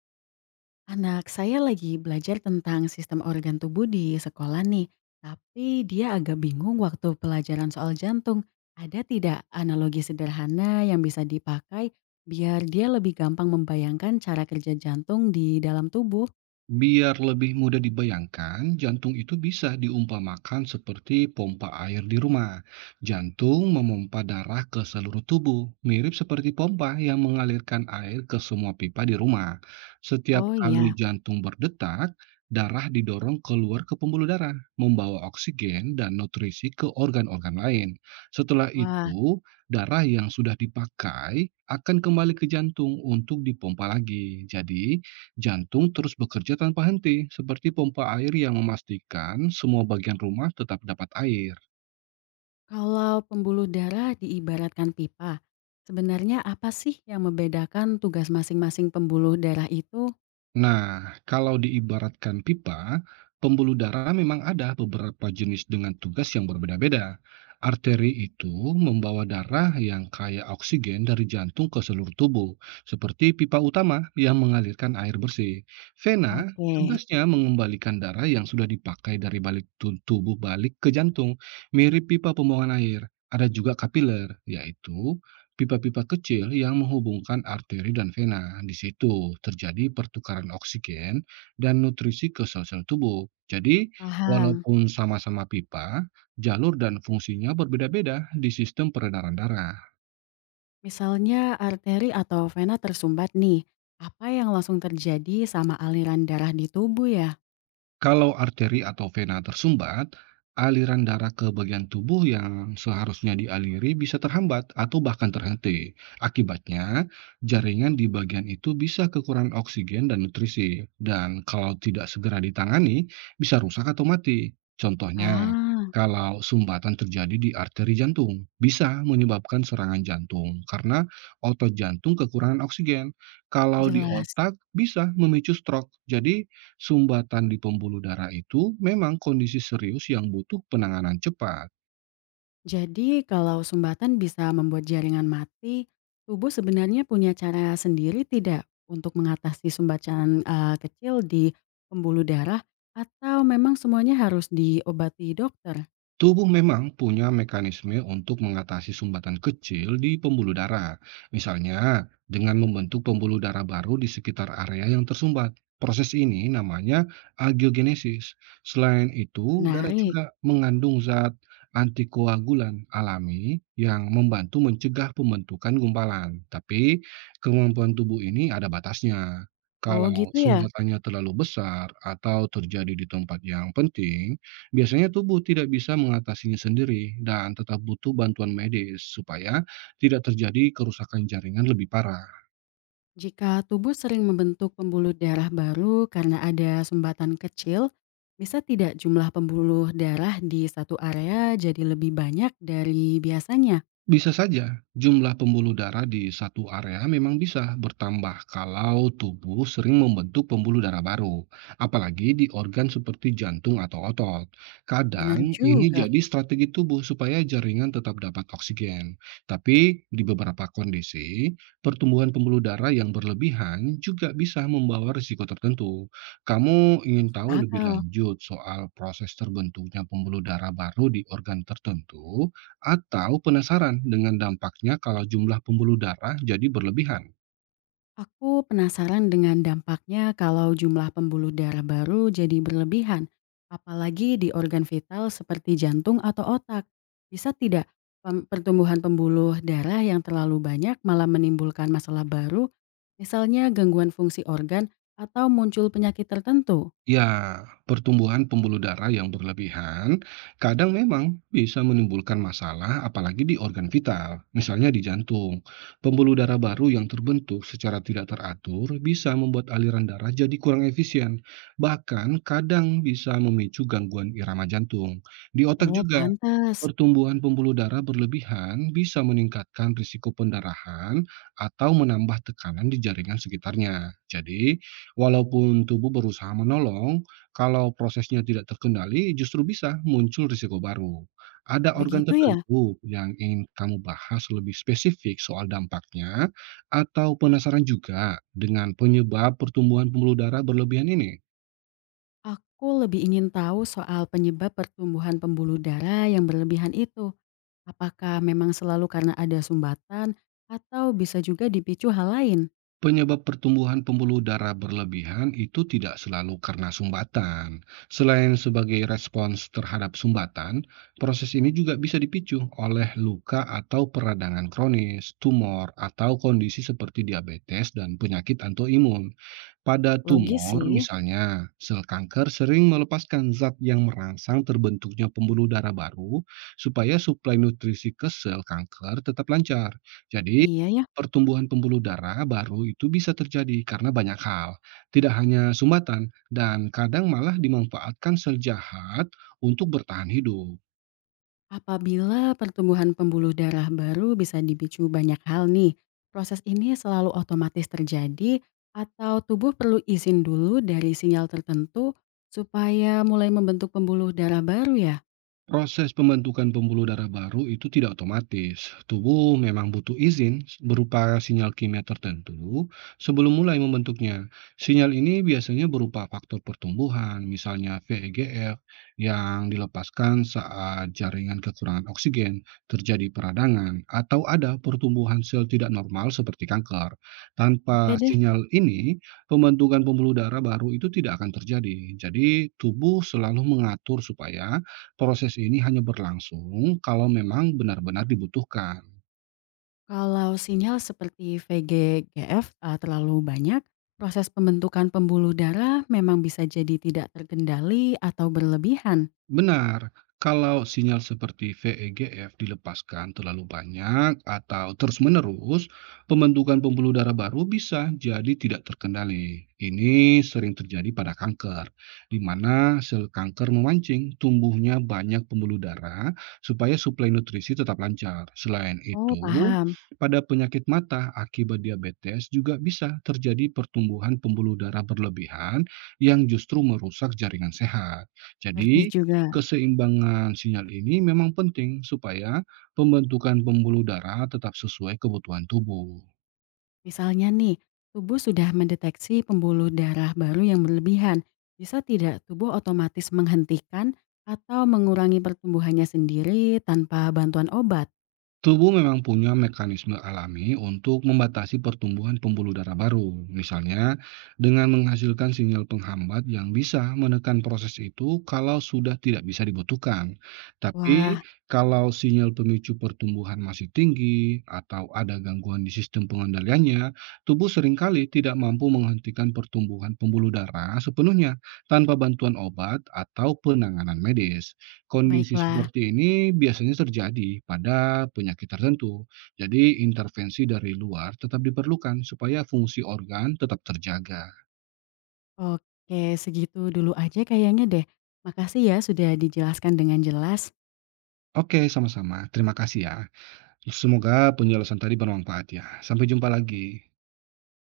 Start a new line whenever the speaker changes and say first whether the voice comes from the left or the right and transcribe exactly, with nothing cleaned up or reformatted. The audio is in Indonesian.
left: Anak saya lagi belajar tentang sistem organ tubuh di sekolah nih, tapi dia agak bingung waktu pelajaran soal jantung. Ada tidak analogi sederhana yang bisa dipakai biar dia lebih gampang membayangkan cara kerja jantung di dalam tubuh?
right: Biar lebih mudah dibayangkan, jantung itu bisa diumpamakan seperti pompa air di rumah. Jantung memompa darah ke seluruh tubuh, mirip seperti pompa yang mengalirkan air ke semua pipa di rumah. Setiap
left: Oh
right: kali
left: iya,
right: jantung berdetak, darah didorong keluar ke pembuluh darah, membawa oksigen dan nutrisi ke organ-organ lain. Setelah
left: wah,
right: itu, darah yang sudah dipakai akan kembali ke jantung untuk dipompa lagi. Jadi, jantung terus bekerja tanpa henti, seperti pompa air yang memastikan semua bagian rumah tetap dapat air.
left: kalau pembuluh darah diibaratkan pipa, sebenarnya apa sih yang membedakan tugas masing-masing pembuluh darah itu?
right: Nah, kalau diibaratkan pipa, pembuluh darah memang ada beberapa jenis dengan tugas yang berbeda-beda. Arteri itu membawa darah yang kaya oksigen dari jantung ke seluruh tubuh, seperti pipa utama yang mengalirkan air bersih. Vena
left: Oke,
right: tugasnya mengembalikan darah yang sudah dipakai dari balik tu- tubuh balik ke jantung, mirip pipa pembuangan air. Ada juga kapiler, yaitu pipa-pipa kecil yang menghubungkan arteri dan vena. Di situ terjadi pertukaran oksigen dan nutrisi ke sel-sel tubuh. Jadi,
left: paham.
right: walaupun sama-sama pipa, jalur dan fungsinya berbeda-beda di sistem peredaran darah.
left: Misalnya arteri atau vena tersumbat nih, apa yang langsung terjadi sama aliran darah di tubuh ya?
right: Kalau arteri atau vena tersumbat, aliran darah ke bagian tubuh yang seharusnya dialiri bisa terhambat atau bahkan terhenti. Akibatnya, jaringan di bagian itu bisa kekurangan oksigen dan nutrisi, dan kalau tidak segera ditangani, bisa rusak atau mati. Contohnya,
left: Ah,
right: kalau sumbatan terjadi di arteri jantung, bisa menyebabkan serangan jantung karena otot jantung kekurangan oksigen. Kalau di
left: jelas.
right: otak, bisa memicu stroke. Jadi, sumbatan di pembuluh darah itu memang kondisi serius yang butuh penanganan cepat.
left: Jadi kalau sumbatan bisa membuat jaringan mati, tubuh sebenarnya punya cara sendiri tidak untuk mengatasi sumbatan eh, kecil di pembuluh darah atau memang semuanya harus diobati dokter?
right: Tubuh memang punya mekanisme untuk mengatasi sumbatan kecil di pembuluh darah, misalnya dengan membentuk pembuluh darah baru di sekitar area yang tersumbat. Proses ini namanya angiogenesis. Selain itu, darah
left: Menarik.
right: juga mengandung zat antikoagulan alami yang membantu mencegah pembentukan gumpalan. Tapi kemampuan tubuh ini ada batasnya.
left: Oh
right: Kalau
left: gitu ya?
right: sumbatannya terlalu besar atau terjadi di tempat yang penting, biasanya tubuh tidak bisa mengatasinya sendiri dan tetap butuh bantuan medis supaya tidak terjadi kerusakan jaringan lebih parah.
left: Jika tubuh sering membentuk pembuluh darah baru karena ada sumbatan kecil, bisa tidak jumlah pembuluh darah di satu area jadi lebih banyak dari biasanya?
right: Bisa saja, jumlah pembuluh darah di satu area memang bisa bertambah kalau tubuh sering membentuk pembuluh darah baru, apalagi di organ seperti jantung atau otot.
left: Benar
right: Kadang ini
left: juga,
right: jadi strategi tubuh supaya jaringan tetap dapat oksigen. Tapi di beberapa kondisi, pertumbuhan pembuluh darah yang berlebihan juga bisa membawa risiko tertentu. Kamu ingin
left: masuk
right: tahu lebih
left: akal.
right: lanjut soal proses terbentuknya pembuluh darah baru di organ tertentu, atau penasaran dengan dampaknya kalau jumlah pembuluh darah jadi berlebihan?
left: Aku penasaran dengan dampaknya kalau jumlah pembuluh darah baru jadi berlebihan, apalagi di organ vital seperti jantung atau otak. Bisa tidak pem- pertumbuhan pembuluh darah yang terlalu banyak malah menimbulkan masalah baru, misalnya gangguan fungsi organ atau muncul penyakit tertentu?
right: Ya, pertumbuhan pembuluh darah yang berlebihan kadang memang bisa menimbulkan masalah, apalagi di organ vital, misalnya di jantung. Pembuluh darah baru yang terbentuk secara tidak teratur bisa membuat aliran darah jadi kurang efisien, bahkan kadang bisa memicu gangguan irama jantung. Di otak
left: Oh,
right: juga,
left: pantas.
right: pertumbuhan pembuluh darah berlebihan bisa meningkatkan risiko pendarahan atau menambah tekanan di jaringan sekitarnya. Jadi, walaupun tubuh berusaha menolong, kalau prosesnya tidak terkendali justru bisa muncul risiko baru. Ada organ
left: Begitu ya?
right: tertentu yang ingin kamu bahas lebih spesifik soal dampaknya, atau penasaran juga dengan penyebab pertumbuhan pembuluh darah berlebihan ini?
left: Aku lebih ingin tahu soal penyebab pertumbuhan pembuluh darah yang berlebihan itu. Apakah memang selalu karena ada sumbatan atau bisa juga dipicu hal lain?
right: Penyebab pertumbuhan pembuluh darah berlebihan itu tidak selalu karena sumbatan. Selain sebagai respons terhadap sumbatan, proses ini juga bisa dipicu oleh luka atau peradangan kronis, tumor, atau kondisi seperti diabetes dan penyakit autoimun. Pada
left: Logis
right: tumor
left: sih,
right: misalnya, sel kanker sering melepaskan zat yang merangsang terbentuknya pembuluh darah baru supaya suplai nutrisi ke sel kanker tetap lancar. Jadi,
left: iya ya.
right: pertumbuhan pembuluh darah baru itu bisa terjadi karena banyak hal, tidak hanya sumbatan dan kadang malah dimanfaatkan sel jahat untuk bertahan hidup.
left: Apabila pertumbuhan pembuluh darah baru bisa dipicu banyak hal nih, proses ini selalu otomatis terjadi atau tubuh perlu izin dulu dari sinyal tertentu supaya mulai membentuk pembuluh darah baru ya?
right: Proses pembentukan pembuluh darah baru itu tidak otomatis. Tubuh memang butuh izin berupa sinyal kimia tertentu sebelum mulai membentuknya. Sinyal ini biasanya berupa faktor pertumbuhan, misalnya V E G F, yang dilepaskan saat jaringan kekurangan oksigen, terjadi peradangan, atau ada pertumbuhan sel tidak normal seperti kanker.
left: Oke
right: Tanpa
left: deh.
right: sinyal ini, pembentukan pembuluh darah baru itu tidak akan terjadi. Jadi, tubuh selalu mengatur supaya proses ini hanya berlangsung kalau memang benar-benar dibutuhkan.
left: Kalau sinyal seperti V G G F eee, terlalu banyak, proses pembentukan pembuluh darah memang bisa jadi tidak terkendali atau berlebihan.
right: Benar, kalau sinyal seperti V E G F dilepaskan terlalu banyak atau terus-menerus, pembentukan pembuluh darah baru bisa jadi tidak terkendali. Ini sering terjadi pada kanker, di mana sel kanker memancing tumbuhnya banyak pembuluh darah supaya suplai nutrisi tetap lancar. Selain
left: Oh,
right: itu,
left: paham,
right: pada penyakit mata akibat diabetes juga bisa terjadi pertumbuhan pembuluh darah berlebihan yang justru merusak jaringan sehat.
left: ngerti
right: Jadi,
left: juga.
right: keseimbangan sinyal ini memang penting supaya pembentukan pembuluh darah tetap sesuai kebutuhan tubuh.
left: Misalnya nih, tubuh sudah mendeteksi pembuluh darah baru yang berlebihan, bisa tidak tubuh otomatis menghentikan atau mengurangi pertumbuhannya sendiri tanpa bantuan obat?
right: Tubuh memang punya mekanisme alami untuk membatasi pertumbuhan pembuluh darah baru, misalnya dengan menghasilkan sinyal penghambat yang bisa menekan proses itu kalau sudah tidak bisa dibutuhkan. Tapi
left: Wah,
right: kalau sinyal pemicu pertumbuhan masih tinggi atau ada gangguan di sistem pengendaliannya, tubuh seringkali tidak mampu menghentikan pertumbuhan pembuluh darah sepenuhnya tanpa bantuan obat atau penanganan medis. Kondisi
left: baiklah.
right: seperti ini biasanya terjadi pada penyakit tertentu. Jadi, intervensi dari luar tetap diperlukan supaya fungsi organ tetap terjaga.
left: Oke, segitu dulu aja kayaknya deh. Makasih ya sudah dijelaskan dengan jelas.
right: Oke, sama-sama. Terima kasih ya. Semoga penjelasan tadi bermanfaat ya. Sampai jumpa lagi.